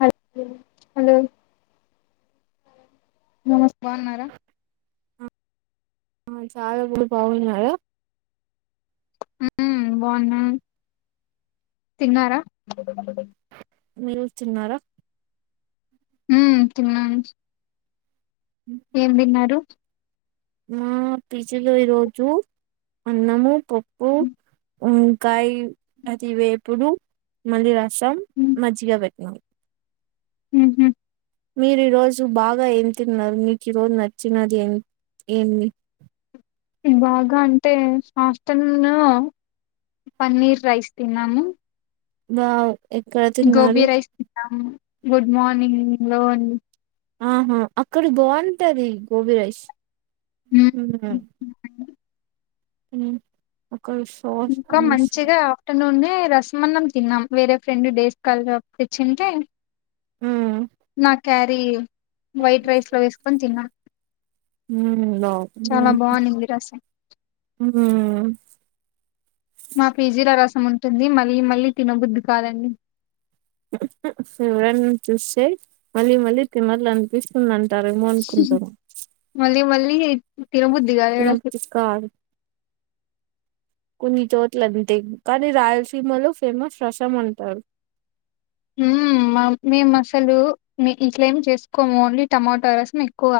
హా హలో నమస్తే ఆ మి సాయిబులు బాగున్నార హుమ్ బాగున్నా తిన్నారా మీరు తిన్నారా ఉమ్ తిన్నాను ఉమ్ ఏం తిన్నారు మా పీజీ లో ఈరోజు అన్నము పప్పు ఉమ్ కాయ అది వేప్పుడు మళ్ళీ రాసాం మజ్జిగా పెట్టినం ఉహుమ్ మీరు ఈ రోజు బాగా ఏం తిన్నారు మీకు ఈ రోజు నచ్చినది ఏం ఏమి బాగా అంటే హాస్టలో పన్నీర్ రైస్ తిన్నాము వావ్ గోబీ రైస్ తిన్నాం గుడ్ మార్నింగ్ లో ఆహా అక్కడ బాగుంటది గోబి రైస్ ఉహుమ్ తినకండి ఊ ఒక విష్ ఇంకా మంచిగా అట్ట నుండే రసమన్నం తిన్నాం వేరే ఫ్రెండ్ డేస్ కల్ తెచ్చింటే నా క్యారీ వైట్ రైస్లో వేసుకొని తిన్నా ఉమ్ బాగుంది చాలా బోనింది రాసం హ మా పీజీల రసం ఉంటుంది మళ్ళీ మళ్ళీ తినబుద్ధి కాదండి ఎవరేనా చూస్తే మలీ మలి తినాలంపీస్ అంటారేమో అనుకుంటాను మళ్ళీ మళ్ళీ తినబద్ధిగాదు ఇడశల్ తినబుద్ధి కాదు కొన్ని చోట్ల అంతే కానీ రాయలసీమలో ఫేమస్ రసం అంటారు ఉమ్ మేమాసాలు ఇట్లమి చేస్కోము ఓన్లీ టమాటో రసంమే ఎక్కువ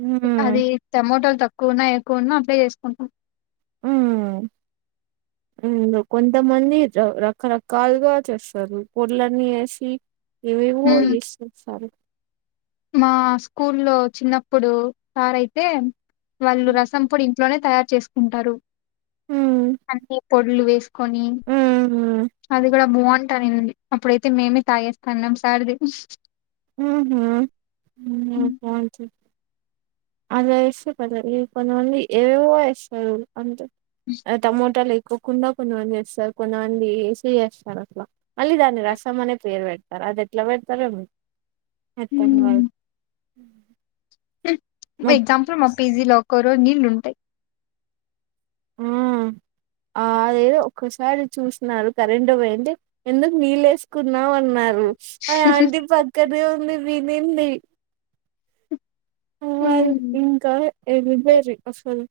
ఉమ్ అది టమోటోలు తక్కువన్నా ఎక్కువన్నా అవె చేస్కుంటాం అ [inaudible] ఆ కొంతమంది రకరక్లుగా చేస్తారు పొడిలన్నీవేసి ఏమేవో మ్మ్ ఎస్చేస్తరు మా స్కూలో చిన్నప్పుడు సార్ అయితే వాళ్ళు రసం పొడి ఇంట్లోనే తయారు చేసుకుంటారు అంటే పొడ్లు వేసు కొని ఉహ్మ్ అది కూడా బాగుంటానండి అప్పుడైతే మేమే తాగేస్తాన్నాం సార్ది ఊహ్మ్ ఉంన బొంటాది అదేస్తే కాదు ఇ కొంతమంది ఏవోవో ఎస్తారు అంతే ఉ టమోటాలు లేకోకుండా కొంతమంది వస్తారు కొంతమంది వేసి ఎస్తారు అట్లా మళ్ళీ దాన్ని రసం అనే పేరు పెడ్తారు అది ఎట్లా పెడతారో ఎమో మ్మ్ ఉ ఎగ్జాంపుల్ మా పజీలో ఒకరు నీళ్ళు ఉంటాయి ఆ [inaudible] ఆ అదేదో ఒక్కసారి చూస్తున్నారు కరెంటు పోయి ఎందుకు నీళ్ళే కున్నామన్నారు ఆ ఆంటీ పక్కనే ఉంది వినింది వాల్ ఇంకా ఎల్లిపోరు అసలు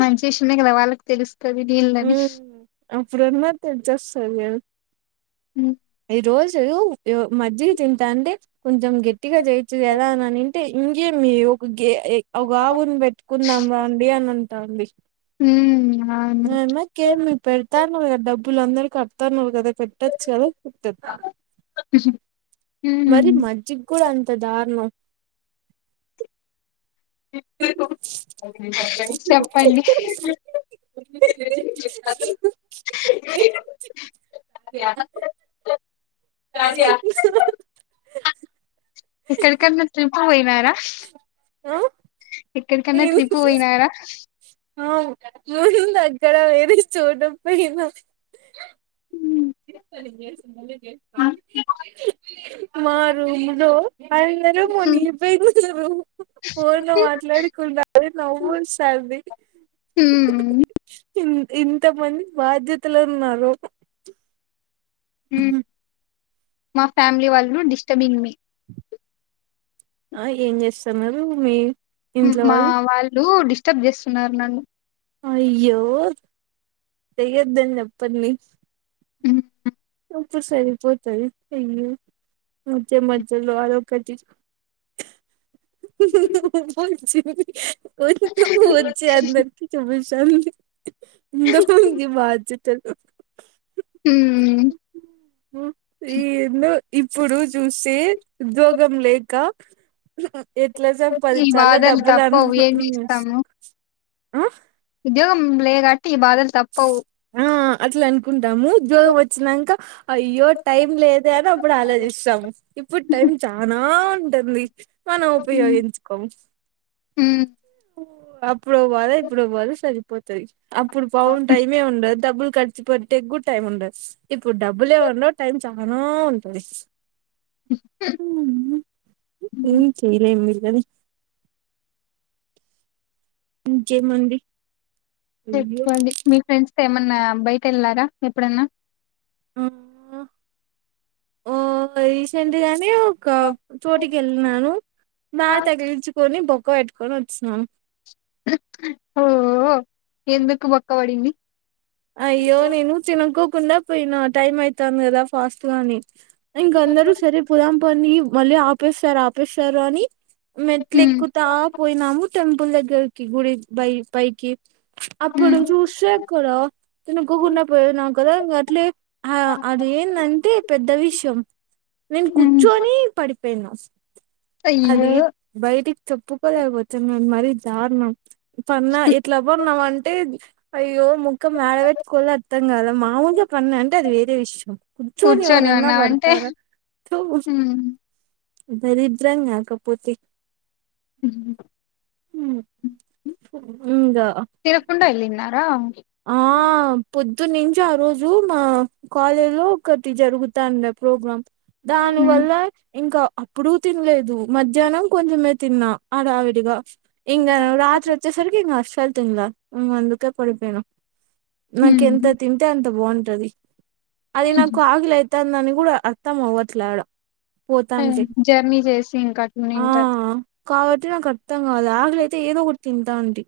మంచి విషమే కదా వాళ్ళకి తెలుస్తుంది నీళ్ళని అప్పుడైనా తెల్సొస్తది కథ ఉ ఈ రోజు మజ్జిగ తింటా అంటే కొంచెం గట్టిగా చేయచ్చు కదా అనినింటే ఇంకేమి ఒక గే ఒక ఆవును పెట్టుకుందాం రండి అని అంటుంది అవును మెమో కేమిక్పెడతాన్నా కదా డబ్బులు అందరుూ కడతారున్నారు కదా పె టచ్ కద ఇప్తతి ఊ మరి మజ్జిగూడా అంత దారుణం చెప్పండి [unintelligible] గాడిద ఎక్కడికన్నా ట్రిప్పు పోయినారా. ఎక్కడికన్నా ఏము. ట్రిప్ పోయినారా ముందు ఉంది అక్కడ వేర చోట పోనా. ఉమ్ మా రూమ్ లో అది ఏమో నీ పేరు చూపరు. ఫోన్లో మాట్లాడి కున్నా నవ్వొస్తది. ఉమ్. ఇన్ ఇంతమంది బాధ్యతలు ఉన్నారు. ఉమ్ మా ఫ్యామిలీ వాళ్ళు డిస్టర్బింగ్ మీ. ఆహ్ ఏం చేస్తూన్నారు మీరు. మా వాళ్ళు డిస్టర్బ్ చేస్తున్నారు నన్ను. అయ్యో చేయొద్దండి అప్పన్ని. ఉమ్. ఇప్పుడు సరిపోతాది అయ్యో మధ్య మధ్యలో అదోకటి. [inaudible] వచ్చినయ్. వచ్చి అందరికీ చూపించాను [unintelligible] తెలుసు ఉమ్. ఏందో. ఇప్పుడు చూస్తే ఉద్యోగం లేక ఎట్లా చం పది ఈ చాల బాధలు డబ్బులు తప్పవు ఏం అమ్ము చేస్తాము ఆహ్. ఉద్యోగం లేదు కాబట్టి ఈ బాధలు తప్పవు. ఆహ్ అట్లా అనుకుంటాము ఉద్యోగం వచ్చినాంక అయ్యో టైం లేదే అని అప్పుడు ఆలోచిస్తాము ఇప్పుడు టైం చానా ఉంటుంది. మనం ఉపయోగించుకోం. ఉమ్. అప్పుడు పోవలా ఇప్పుడు పోవాలా సరిపోతది అప్పుడు పాపం టైమే ఉండదు డబ్బులు కట్. ఇప్పుడు ఎగు టైం ఉండదు ఇప్పుడు డబ్బులు ఏమన్నా టైం చానా ఉంటది. ఉహూ. ఉమ్ ఏం చేయలేం వీలనీ. ఇంకేముంది. చెప్పాండి మీ ఫ్రెండ్స్ తో ఏమన్నా బయట వెళ్ళారా ఎప్పుడన్నా. ఓ రీసెంట్ గానే. ఒక చోటికి వెళ్ళినాను బాగా తగిలించుకొని బొక్క పెట్టుకొని వచ్చినాను. ఓ ఎందుకు బోక్కపడింది. అయ్యో నేను చునుకోకుండా పోయిన టైం అయితాంది కదా ఫాస్ట్ గాని. ఇంక అందరు సరే పోదాంపండి మళ్ళీ ఆపేస్తారు ఆపేస్తారు అని. మెట్లు హ్మ్ ఎక్కుతా పోయినాము టెంపుల్ దగ్గరికి గుడి పై పైకి. ప్చ్ అప్పుడు చూసి ఎక్కర. తనుకోకుండా పోయిన్నావు కదా ఇంకా అట్లే హ్మ్ అదేందంటే పెద్ద విషయం. నేను హ్మ్ కూర్చోని పడిపోయినా. అయ్యో అది బయటికి చేప్పుకోలేకపోతున్నాం మరీ దారుణం పన్నా ఎట్లా పన్నావు అంటే అయ్యో ము. ముఖం యాడ పెట్టుకోవల అర్థం కాలే మామూలుగా పడిన అంటే అది వేరే విషయం కూర్చొని ఏవరన్నా పెడుతారు. హ్మ్ దరిద్రం కాకపోతే ఉహు [unintelligible] తిరకుండా ఏల్లిన్నార ఆ పొద్దున్న నుంచి ఆ రోజు మా కాలేజ్లో ఒకటి జరుగుతాండే ప్రోగ్రాం దాని వల్ల ఇంక అప్పుడు తినలేదు మధ్యాహ్నం కొంచమే తిన్నా హడావిడిగా ఇంక రాత్రి వచ్చే సరికి ఇంగ అసలు తిన్లే ఇంగ అందుకే పడిపోయిన నాకు ఎంత హ్మ్ తింటే అంత బాగుంటది అది నాకు ఆకలి అయితంది అని కూడ మొత్తం అవ్వట్లాడ హ్మ్. పోతాంటే జర్నీ చేసి ఇంకా ఆ అట్లున్నింటారు కాబట్టి నాకు అర్థం కాదు ఆగలియితే ఏదో ఒకటి తింటా అంటి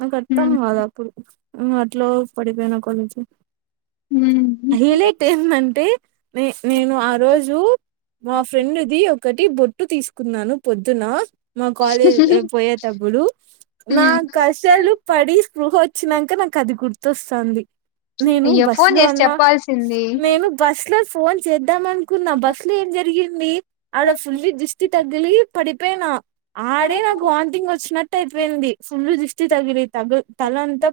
నాకు అర్థం హ్మ్ కాద అప్పుడు అట్లో పడిపోయిన కొంచం హ్మ్ హ్మ్. హైలట్ ఏందంటే నే నేను ఆ రోజు మా ఫ్రెండ్ది ఒకటి బొట్టు తీసుకున్నాను పొద్దున మా కాలేజ్ పోయేటప్పుడు నా కసాలు పడి స్పృహ వచ్చినక [unintelligible] నాకు అది గుర్తొస్తతాంది నేను అయ్యో బస్సు ఫోన్ లో చేసి ఉన్నా చెప్పాల్సింది నేను బస్ లో ఫోన్ చేద్దాం అనుకున్న బ అ ఏం జరిగింది ఆడ ఫుల్లీ దుష్టి తగిలి పడిపోయినా ఆడే నాకు వాంతింగ్ వచ్చినట్ పట్ అయితుపోయింది ఫుల్లు దిస్తి తగిలి తగ తల అంతా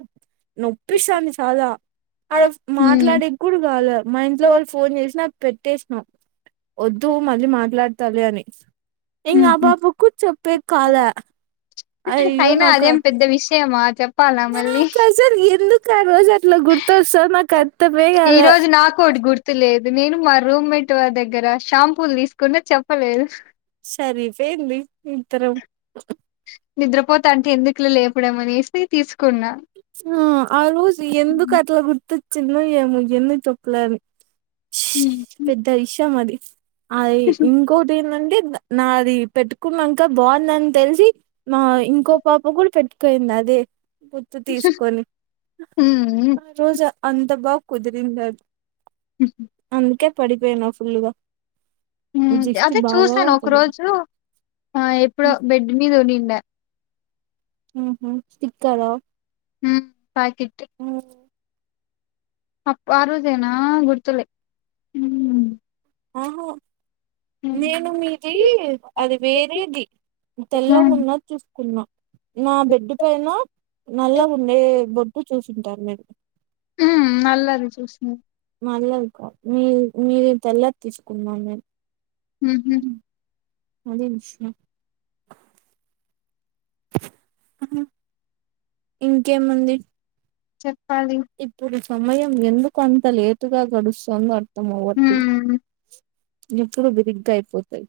నొప్పిస్తాంది చాల ఆడ హ్మ్ మాట్లాడి ప్పుడు కావాల మా ఇంట్లో వాళ్ళు ఫోన్ చేసిన పెట్టేసిన వద్దు మళ్ళీ మాట్లాడతలే [unintelligible] ఇంగ అబ్బా హుహు. అబ కూ చెప్పే కాల అయినా అయ్యోనాక అదేం పెద్ద విషయమా చెప్పాల మళ్ళీ [unintelligible] ల్ ఎందుకు ఆ రోజు అట్లా గుర్తొస్త [unintelligible] ఈ రోజు నాకోటి గుర్ గుర్తు లేదు నేను మా రూమ్మేట్ వారి దగ్గర షాంపూలు తీసుకుంన చెప్పలేదు సరిపోయింది ఇద్దరం నిద్రపోతాంటే ఎందుకులే లేపడం అనేసి తీసుకున్న ఆ ఆ రోజు ఎందుకు అట్లా గుర్తొచ్చిందో ఏమో ఎన్ని [unintelligible] ఊహు పెద్ద ఇషయం అది అది ఇంకోటి ఏందంటే నాది పెట్టుకున్నాంక బావుందని తెలిసి మా ఇంకో పాప కూడా పెట్టుకోయింది అదే త తీసుకొని హ్మ్ ఆ రోజు అంత బాగ కుదిరిందది ఉహు అందుకే పడిపోయిన ఫుల్గ అదే చూసాను ఒక రోజు ఆ ఎప్పుడో బెడ్ మీద ఉన్నిండ ఊహు స్టిక్కర ఊ పాకిట్ ఆ అప్ప ఆరోజేనా గుర్తులే ఆహో హ్మ్ నేను మీ తీ అది వేరేది హ్మ్ తెల్లగున్నది తీసుకున్న నా బెడ్డు పైన నల్ల గుండే బొడ్డు చూసింటారు [unintelligible] ఊమ్ నల్లది చూసింది నల్లది కాదు మీ మీది తెల్లది తీసుకున్నాం మేము ఊహు అది [inaudible] ఇంకేం ఉంది చెప్పాలి ఇప్పుడు సమయం ఎందుకంత లేటుగా గడుస్తుందో అర్థం అవ్వట్లే హ్మ్ గిప్పుడు బిరిగ్గా అయిపోతాయ్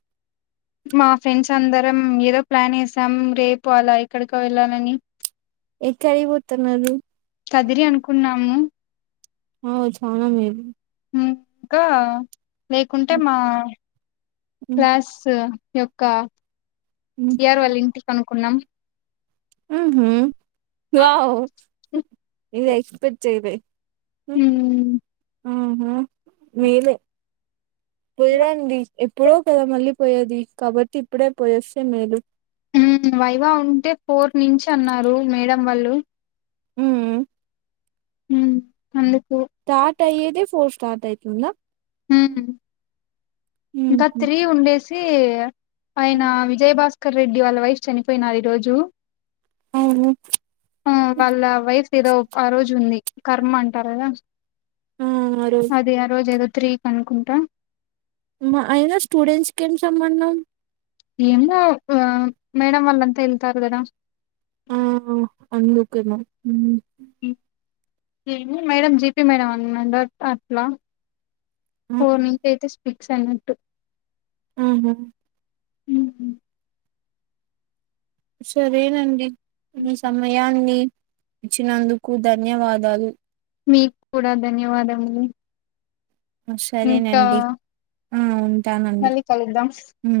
మా ఫ్రెండ్స్ అందరం ఏదో ప్లాన్ ఏసాం రేపు అలా ఎక్కడికో వెళ్ళాలని ఎక్కడికి పోతన్నారు కదిరి అనుకున్నాము ఔ చానా మేలు ఊ ఇంకా లేకుంటే మా క్లాసు యొక్క సిఆర్ వాళ్ళ ఇంటికి అనుకున్నాం ఊహు వావ్ ఇది ఎక్స్పెక్ట్ చేయలే ఉమ్ ఊహు మేలే పోయిరండి ఎప్పుడో కదా మళ్ళీ పోయేది కాబట్టి ఇప్పుడే పోయొస్తే మేలు ఊ వైవా ఉంటే ఫోర్ నుంచి అన్నారు మేడం వాళ్ళు ఊ ఊ అందుకు స్టార్ట్ అయ్యేదే ఫోర్ స్టార్ట్ అయితుందా ఊ ఇంకా మ్మ్ త్రీ ఉండేసి ఆయన విజయభాస్కర్ క్కర్ రెడ్డి వాళ్ళ వైఫ్ చనిపోయినారు ఈ రోజు అవును ఆ వాళ్ళ వైఫ్ ఏదో ఆ రోజు ఉంది కర్మ అంటారు కదా ఆ ఆ రోజు అదే ఆ రోజు ఏదో త్రీ కనుకుంటా అయినా స్టూడెంట్స్ కేం సంబంధం ఏమో ఆ మేడం వాళ్ళంతా వేళ్తారు గదా ఆ అందుకు ఏమో ఊ ఏమో మేడం జిపీ మేడం అన్నా డాట్ ఆట్లా ఫోర్ నుంచైతే పిక్స్ అన్నట్టు అవునా ఉమ్. సరేనండి మీ సమయాన్ని ఇచ్చినందుకు ధన్యవాదాలు మీకూడా ధన్యవాదములు ఇంకా సరేనండి ఆ ఉంటానండి మళ్ళీ కలుద్దాం ఉ